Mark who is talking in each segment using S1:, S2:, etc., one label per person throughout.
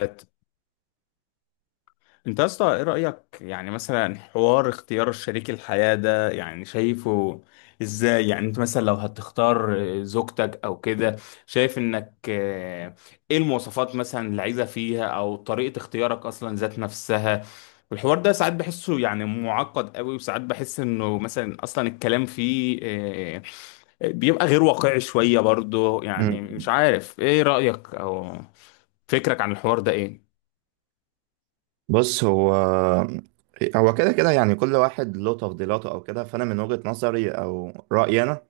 S1: انت يا اسطى ايه رأيك يعني مثلا حوار اختيار شريك الحياة ده؟ يعني شايفه ازاي؟ يعني انت مثلا لو هتختار زوجتك او كده، شايف انك ايه المواصفات مثلا اللي عايزة فيها؟ او طريقة اختيارك اصلا ذات نفسها؟ الحوار ده ساعات بحسه يعني معقد قوي، وساعات بحس انه مثلا اصلا الكلام فيه بيبقى غير واقعي شوية برضه.
S2: مم.
S1: يعني مش عارف ايه رأيك او فكرك عن الحوار ده؟ ايه؟
S2: بص هو كده كده، يعني كل واحد له تفضيلاته او كده، فانا من وجهة نظري او رأيي انا.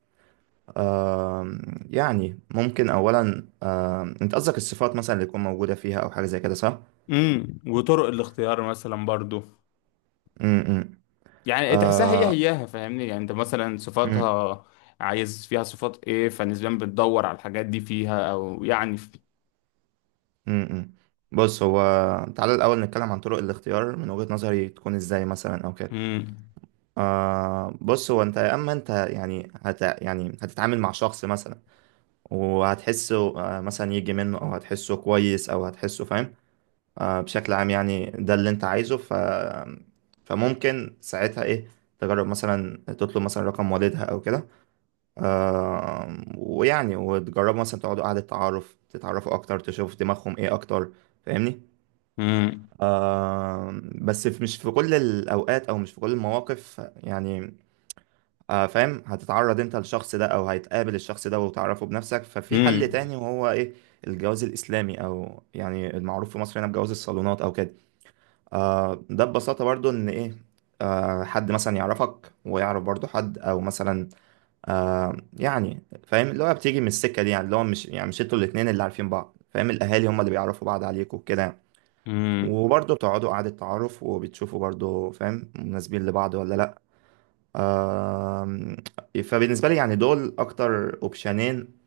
S2: آم، يعني ممكن اولا. انت قصدك الصفات مثلا اللي تكون موجودة فيها او حاجة زي كده، صح؟
S1: وطرق الاختيار مثلا برضو،
S2: مم،
S1: يعني تحسها هي هياها فاهمني. يعني انت مثلا
S2: مم،
S1: صفاتها عايز فيها صفات ايه؟ فنسبيا بتدور على الحاجات دي فيها او يعني...
S2: مم، مم. بص هو تعالى الاول نتكلم عن طرق الاختيار من وجهة نظري تكون ازاي مثلا او كده.
S1: امم،
S2: بص هو انت يا اما انت، يعني هت يعني هتتعامل مع شخص مثلا وهتحسه. مثلا يجي منه او هتحسه كويس او هتحسه فاهم. بشكل عام يعني ده اللي انت عايزه فممكن ساعتها ايه تجرب مثلا تطلب مثلا رقم والدها او كده. ويعني وتجربوا مثلا تقعدوا قعدة تعارف تتعرفوا اكتر، تشوفوا دماغهم ايه اكتر، فاهمني؟ بس مش في كل الاوقات او مش في كل المواقف يعني. فاهم، هتتعرض انت للشخص ده او هتقابل الشخص ده وتعرفه بنفسك، ففي حل
S1: امم،
S2: تاني وهو ايه؟ الجواز الاسلامي او يعني المعروف في مصر هنا بجواز الصالونات او كده. ده ببساطة برضو إن إيه، حد مثلا يعرفك ويعرف برضو حد أو مثلا، يعني فاهم اللي هو بتيجي من السكة دي، يعني اللي هو مش يعني مش انتوا الاتنين اللي عارفين بعض، فاهم، الأهالي هم اللي بيعرفوا بعض عليكوا وكده يعني.
S1: امم.
S2: وبرضو بتقعدوا قعدة تعارف وبتشوفوا برضو فاهم، مناسبين لبعض ولا لأ. آه فبالنسبة لي يعني دول أكتر أوبشنين،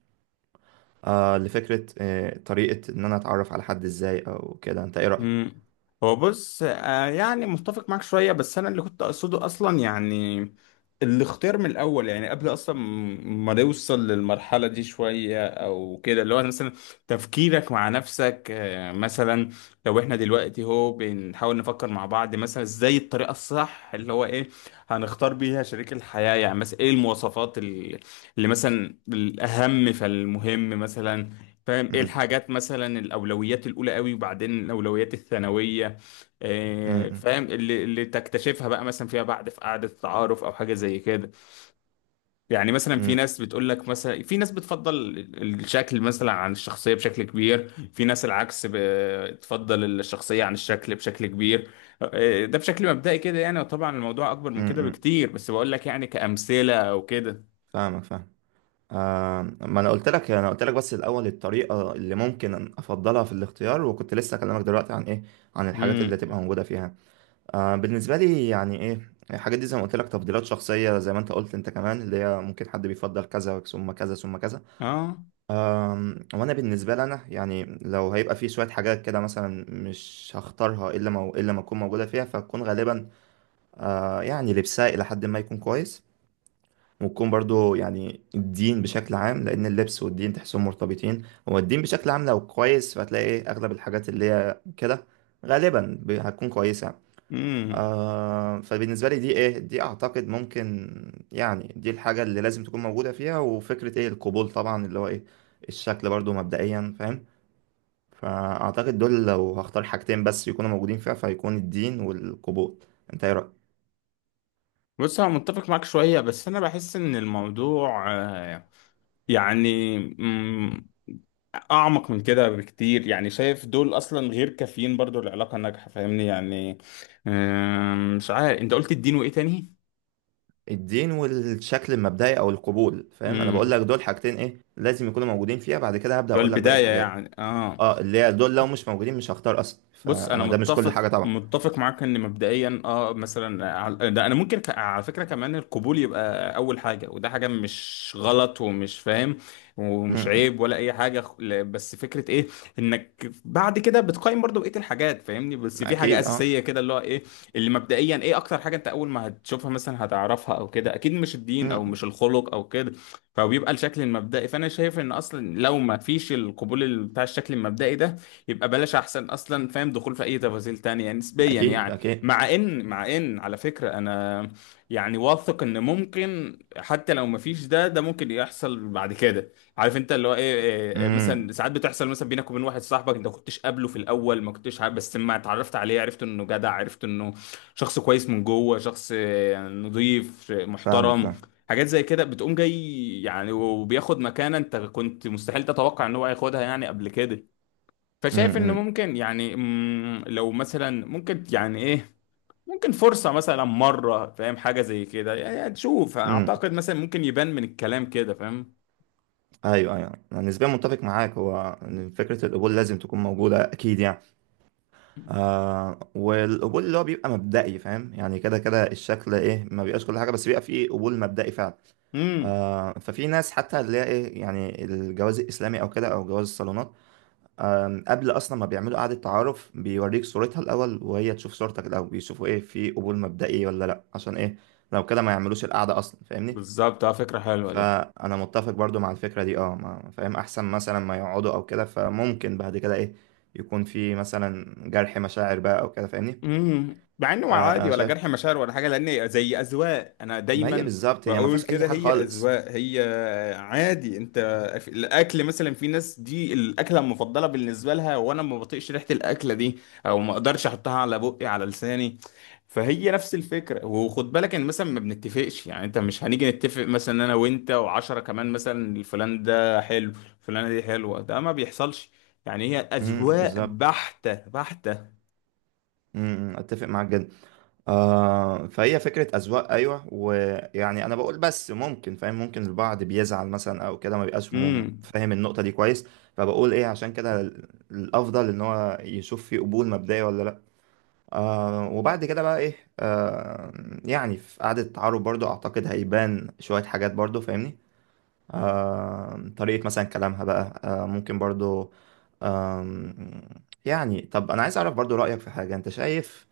S2: لفكرة طريقة إن أنا أتعرف على حد إزاي أو كده، أنت إيه رأيك؟
S1: مم. هو بص، يعني متفق معاك شوية، بس أنا اللي كنت أقصده أصلا يعني الاختيار من الأول، يعني قبل أصلا ما نوصل للمرحلة دي شوية أو كده، اللي هو مثلا تفكيرك مع نفسك مثلا. لو إحنا دلوقتي هو بنحاول نفكر مع بعض مثلا إزاي الطريقة الصح اللي هو إيه هنختار بيها شريك الحياة؟ يعني مثلا إيه المواصفات اللي مثلا الأهم فالمهم مثلا؟ فاهم، ايه
S2: م-
S1: الحاجات مثلا؟ الاولويات الاولى قوي وبعدين الاولويات الثانويه.
S2: م-
S1: فاهم اللي تكتشفها بقى مثلا فيما بعد في قعده التعارف او حاجه زي كده. يعني مثلا
S2: م-
S1: في
S2: م-
S1: ناس بتقول لك مثلا، في ناس بتفضل الشكل مثلا عن الشخصيه بشكل كبير، في ناس العكس بتفضل الشخصيه عن الشكل بشكل كبير. ده بشكل مبدئي كده يعني، وطبعا الموضوع اكبر
S2: م-
S1: من كده
S2: م.
S1: بكتير، بس بقول لك يعني كامثله او كده.
S2: فاهمك فاهم. ما انا قلت لك بس الاول الطريقه اللي ممكن افضلها في الاختيار، وكنت لسه اكلمك دلوقتي عن ايه؟ عن الحاجات اللي
S1: امم،
S2: هتبقى موجوده فيها. بالنسبه لي يعني ايه الحاجات دي، زي ما قلت لك تفضيلات شخصيه، زي ما انت قلت انت كمان، اللي هي ممكن حد بيفضل كذا ثم كذا ثم كذا.
S1: اه.
S2: آه وانا بالنسبه لي انا، يعني لو هيبقى في شويه حاجات كده مثلا مش هختارها الا ما اكون موجوده فيها، فتكون غالبا يعني لبسها الى حد ما يكون كويس، وتكون برضو يعني الدين بشكل عام، لأن اللبس والدين تحسهم مرتبطين. هو الدين بشكل عام لو كويس فهتلاقي أغلب الحاجات اللي هي كده غالبا هتكون كويسة. فبالنسبة لي دي إيه، دي أعتقد ممكن يعني دي الحاجة اللي لازم تكون موجودة فيها، وفكرة إيه القبول طبعا اللي هو إيه الشكل برضو مبدئيا، فاهم. فأعتقد دول لو هختار حاجتين بس يكونوا موجودين فيها فهيكون الدين والقبول. أنت إيه رأيك؟
S1: بص انا متفق معاك شويه، بس انا بحس ان الموضوع يعني اعمق من كده بكتير. يعني شايف دول اصلا غير كافيين برضو العلاقه ناجحه، فاهمني يعني. مش عارف، انت قلت الدين وايه تاني؟
S2: الدين والشكل المبدئي او القبول، فاهم. انا بقول
S1: امم
S2: لك دول حاجتين ايه لازم يكونوا موجودين فيها، بعد كده هبدأ
S1: اللي هو
S2: اقول لك باقي
S1: البدايه
S2: الحاجات.
S1: يعني اه.
S2: اه اللي هي دول لو مش موجودين مش هختار اصلا،
S1: بص انا
S2: فانا ده مش كل
S1: متفق
S2: حاجة طبعا.
S1: متفق معاك ان مبدئيا مثلا، ده انا ممكن على فكره كمان القبول يبقى اول حاجه، وده حاجه مش غلط ومش فاهم ومش
S2: امم.
S1: عيب ولا اي حاجه بس فكره ايه انك بعد كده بتقيم برضو بقيه الحاجات فاهمني. بس في حاجه
S2: اكيد اه.
S1: اساسيه كده اللي هو ايه، اللي مبدئيا ايه اكتر حاجه انت اول ما هتشوفها مثلا هتعرفها او كده؟ اكيد مش الدين او
S2: امم.
S1: مش الخلق او كده، فبيبقى الشكل المبدئي. فانا شايف ان اصلا لو ما فيش القبول بتاع الشكل المبدئي ده يبقى بلاش احسن اصلا، فاهم، دخول في اي تفاصيل تانية نسبيا
S2: اكيد
S1: يعني.
S2: اكيد.
S1: مع ان على فكرة انا يعني واثق ان ممكن حتى لو مفيش ده، ده ممكن يحصل بعد كده. عارف انت اللي هو ايه، إيه،
S2: امم.
S1: مثلا ساعات بتحصل مثلا بينك وبين واحد صاحبك انت ما كنتش قابله في الاول، ما كنتش عارف، بس لما اتعرفت عليه عرفت انه جدع، عرفت انه شخص كويس من جوه، شخص نضيف،
S2: فاهمك
S1: محترم.
S2: فاهم.
S1: حاجات زي كده بتقوم جاي يعني، وبياخد مكانة انت كنت مستحيل تتوقع ان هو هياخدها يعني قبل كده. فشايف ان
S2: امم.
S1: ممكن يعني، لو مثلا ممكن يعني ايه، ممكن فرصة مثلا مرة فاهم حاجة زي كده يعني تشوف.
S2: امم.
S1: اعتقد مثلا ممكن يبان من الكلام كده، فاهم.
S2: ايوه ايوه، انا نسبيا متفق معاك، هو إن فكرة القبول لازم تكون موجودة اكيد يعني. والقبول اللي هو بيبقى مبدئي، فاهم، يعني كده كده الشكل ايه، ما بيبقاش كل حاجة، بس بيبقى فيه قبول مبدئي فعلا.
S1: امم،
S2: ففي ناس حتى اللي هي ايه، يعني الجواز الاسلامي او كده او جواز الصالونات، قبل اصلا ما بيعملوا قعده تعارف، بيوريك صورتها الاول وهي تشوف صورتك الاول، بيشوفوا ايه في قبول مبدئي ولا لا، عشان ايه؟ لو كده ما يعملوش القعده اصلا، فاهمني.
S1: بالظبط، اه، فكرة حلوة دي.
S2: فانا متفق برضو مع الفكره دي. فاهم احسن مثلا ما يقعدوا او كده، فممكن بعد كده ايه يكون في مثلا جرح مشاعر بقى او كده، فاهمني.
S1: امم، مع انه عادي
S2: فانا
S1: ولا
S2: شايف
S1: جرح مشاعر ولا حاجه، لان زي اذواق. انا
S2: ما هي
S1: دايما
S2: بالظبط، هي ما
S1: بقول
S2: فيهاش اي
S1: كده،
S2: حاجه
S1: هي
S2: خالص.
S1: اذواق هي. عادي انت في الاكل مثلا، في ناس دي الاكله المفضله بالنسبه لها وانا ما بطيقش ريحه الاكله دي او ما اقدرش احطها على بقي على لساني. فهي نفس الفكره، وخد بالك ان مثلا ما بنتفقش، يعني انت مش هنيجي نتفق مثلا انا وانت وعشرة كمان مثلا فلان ده حلو، فلانه دي حلوه، ده ما بيحصلش، يعني هي
S2: امم،
S1: اذواق
S2: بالظبط.
S1: بحته بحته.
S2: امم. أمم، اتفق معاك جدا. فهي فكرة أذواق، أيوة، ويعني أنا بقول بس ممكن فاهم ممكن البعض بيزعل مثلا أو كده، ما بيبقاش
S1: امم.
S2: فاهم النقطة دي كويس. فبقول إيه عشان كده الأفضل إن هو يشوف فيه قبول مبدئي ولا لأ. وبعد كده بقى إيه؟ يعني في قعدة التعارف برضو أعتقد هيبان شوية حاجات برضو، فاهمني. طريقة مثلا كلامها بقى، ممكن برضو. آم، يعني طب انا عايز اعرف برضو رأيك في حاجة، انت شايف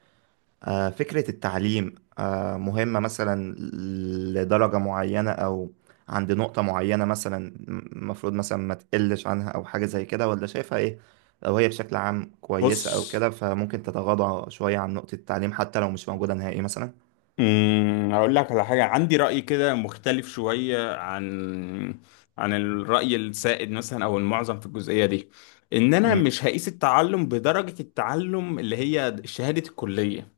S2: فكرة التعليم مهمة مثلا لدرجة معينة، أو عند نقطة معينة مثلا المفروض مثلا ما تقلش عنها أو حاجة زي كده، ولا شايفها إيه؟ لو هي بشكل عام
S1: بص،
S2: كويسة أو كده فممكن تتغاضى شوية عن نقطة التعليم حتى لو مش موجودة نهائي مثلا.
S1: هقول لك على حاجة عندي رأي كده مختلف شوية عن الرأي السائد مثلا أو المعظم في الجزئية دي، إن أنا
S2: مم.
S1: مش هقيس التعلم بدرجة التعلم اللي هي شهادة الكلية.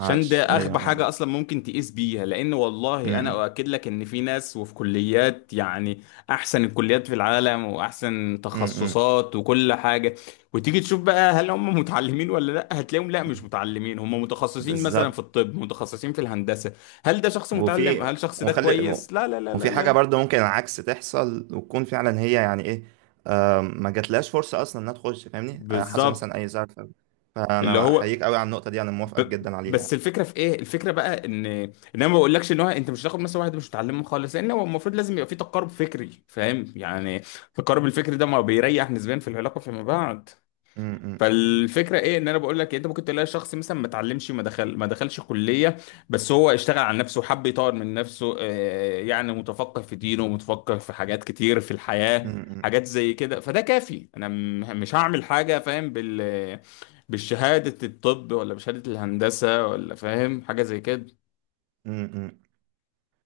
S1: عشان ده
S2: أيوة
S1: اغبى
S2: أنا.
S1: حاجه اصلا ممكن تقيس بيها، لان والله انا
S2: مم.
S1: اؤكد لك ان في ناس وفي كليات يعني احسن الكليات في العالم واحسن
S2: مم. مم.
S1: تخصصات وكل حاجه، وتيجي تشوف بقى هل هم متعلمين ولا لا، هتلاقيهم لا مش متعلمين، هم متخصصين مثلا
S2: بالظبط.
S1: في الطب، متخصصين في الهندسه. هل ده شخص متعلم؟
S2: وفي
S1: هل الشخص ده
S2: وخلي
S1: كويس؟ لا لا لا لا
S2: وفي حاجة
S1: لا.
S2: برضه ممكن العكس تحصل، وتكون فعلا هي يعني إيه، ما جاتلهاش فرصه اصلا انها تخش، فاهمني. حصل
S1: بالظبط.
S2: مثلا اي زعل
S1: اللي
S2: فانا
S1: هو
S2: احييك قوي على النقطه دي، انا
S1: ب...
S2: موافقك جدا عليها يعني.
S1: بس الفكره في ايه؟ الفكره بقى ان انا ما بقولكش ان هو انت مش هتاخد مثلا واحد مش متعلمه خالص، لان هو المفروض لازم يبقى في تقارب فكري فاهم يعني، التقارب الفكري ده ما بيريح نسبيا في العلاقه فيما بعد.
S2: م- م-
S1: فالفكره ايه، ان انا بقول لك إيه؟ انت ممكن تلاقي شخص مثلا ما اتعلمش، ما دخلش كليه، بس هو اشتغل على نفسه وحب يطور من نفسه، يعني متفقه في دينه، متفقه في حاجات كتير في الحياه،
S2: م-
S1: حاجات زي كده، فده كافي. انا مش هعمل حاجه فاهم بالشهاده الطب ولا بشهاده الهندسه ولا فاهم حاجه زي كده.
S2: م- م- م.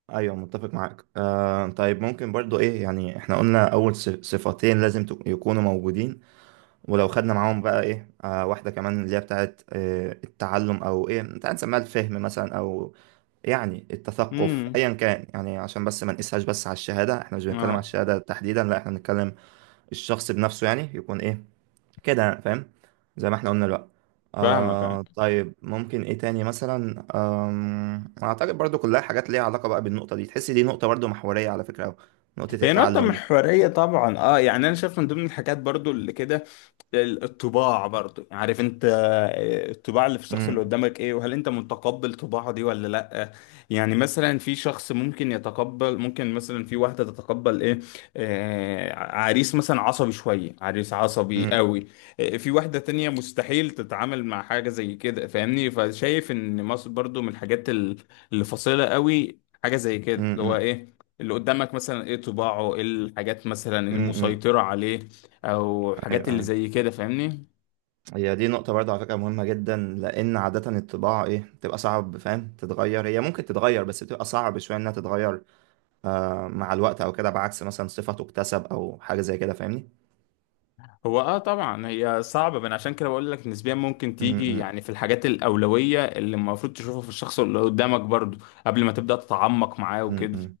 S2: ايوه متفق معاك. طيب ممكن برضو ايه، يعني احنا قلنا اول صفتين لازم يكونوا موجودين، ولو خدنا معاهم بقى ايه واحده كمان اللي هي بتاعت التعلم، او ايه انت هنسميها الفهم مثلا، او يعني التثقف
S1: امم،
S2: ايا كان، يعني عشان بس ما نقيسهاش بس على الشهاده، احنا مش بنتكلم على
S1: اه،
S2: الشهاده تحديدا، لا احنا بنتكلم الشخص بنفسه، يعني يكون ايه كده يعني، فاهم. زي ما احنا قلنا بقى.
S1: فاهمك آه.
S2: طيب ممكن ايه تاني مثلا؟ اعتقد برضو كلها حاجات ليها علاقة بقى بالنقطة دي، تحس دي نقطة برضو محورية على فكرة أوي. نقطة
S1: هي نقطة
S2: التعلم دي.
S1: محورية طبعا اه، يعني انا شايف من ضمن الحاجات برضو اللي كده الطباع برضو. يعني عارف انت، الطباع اللي في الشخص اللي
S2: امم.
S1: قدامك ايه، وهل انت متقبل طباعه دي ولا لا. يعني مثلا في شخص ممكن يتقبل، ممكن مثلا في واحدة تتقبل ايه، عريس مثلا عصبي شوية، عريس عصبي
S2: امم.
S1: قوي. في واحدة تانية مستحيل تتعامل مع حاجة زي كده فاهمني. فشايف ان مصر برضو من الحاجات اللي فاصلة قوي، حاجة زي كده، اللي هو
S2: امم.
S1: ايه اللي قدامك مثلا، ايه طباعه، ايه الحاجات مثلا
S2: امم.
S1: المسيطرة عليه او
S2: ايوه
S1: حاجات اللي
S2: أيوة.
S1: زي كده فاهمني.
S2: هي دي نقطة برضو على فكرة مهمة جدا، لان عادة الطباع ايه بتبقى صعب فاهم تتغير، هي ممكن تتغير بس بتبقى صعب شوية انها تتغير مع الوقت او كده، بعكس مثلا صفة تكتسب او حاجة زي كده، فاهمني.
S1: هو اه طبعا هي صعبة من عشان كده بقول لك نسبيا ممكن
S2: امم.
S1: تيجي يعني في الحاجات الأولوية اللي المفروض تشوفها في الشخص اللي قدامك برضو قبل ما تبدأ تتعمق معاه وكده.
S2: امم.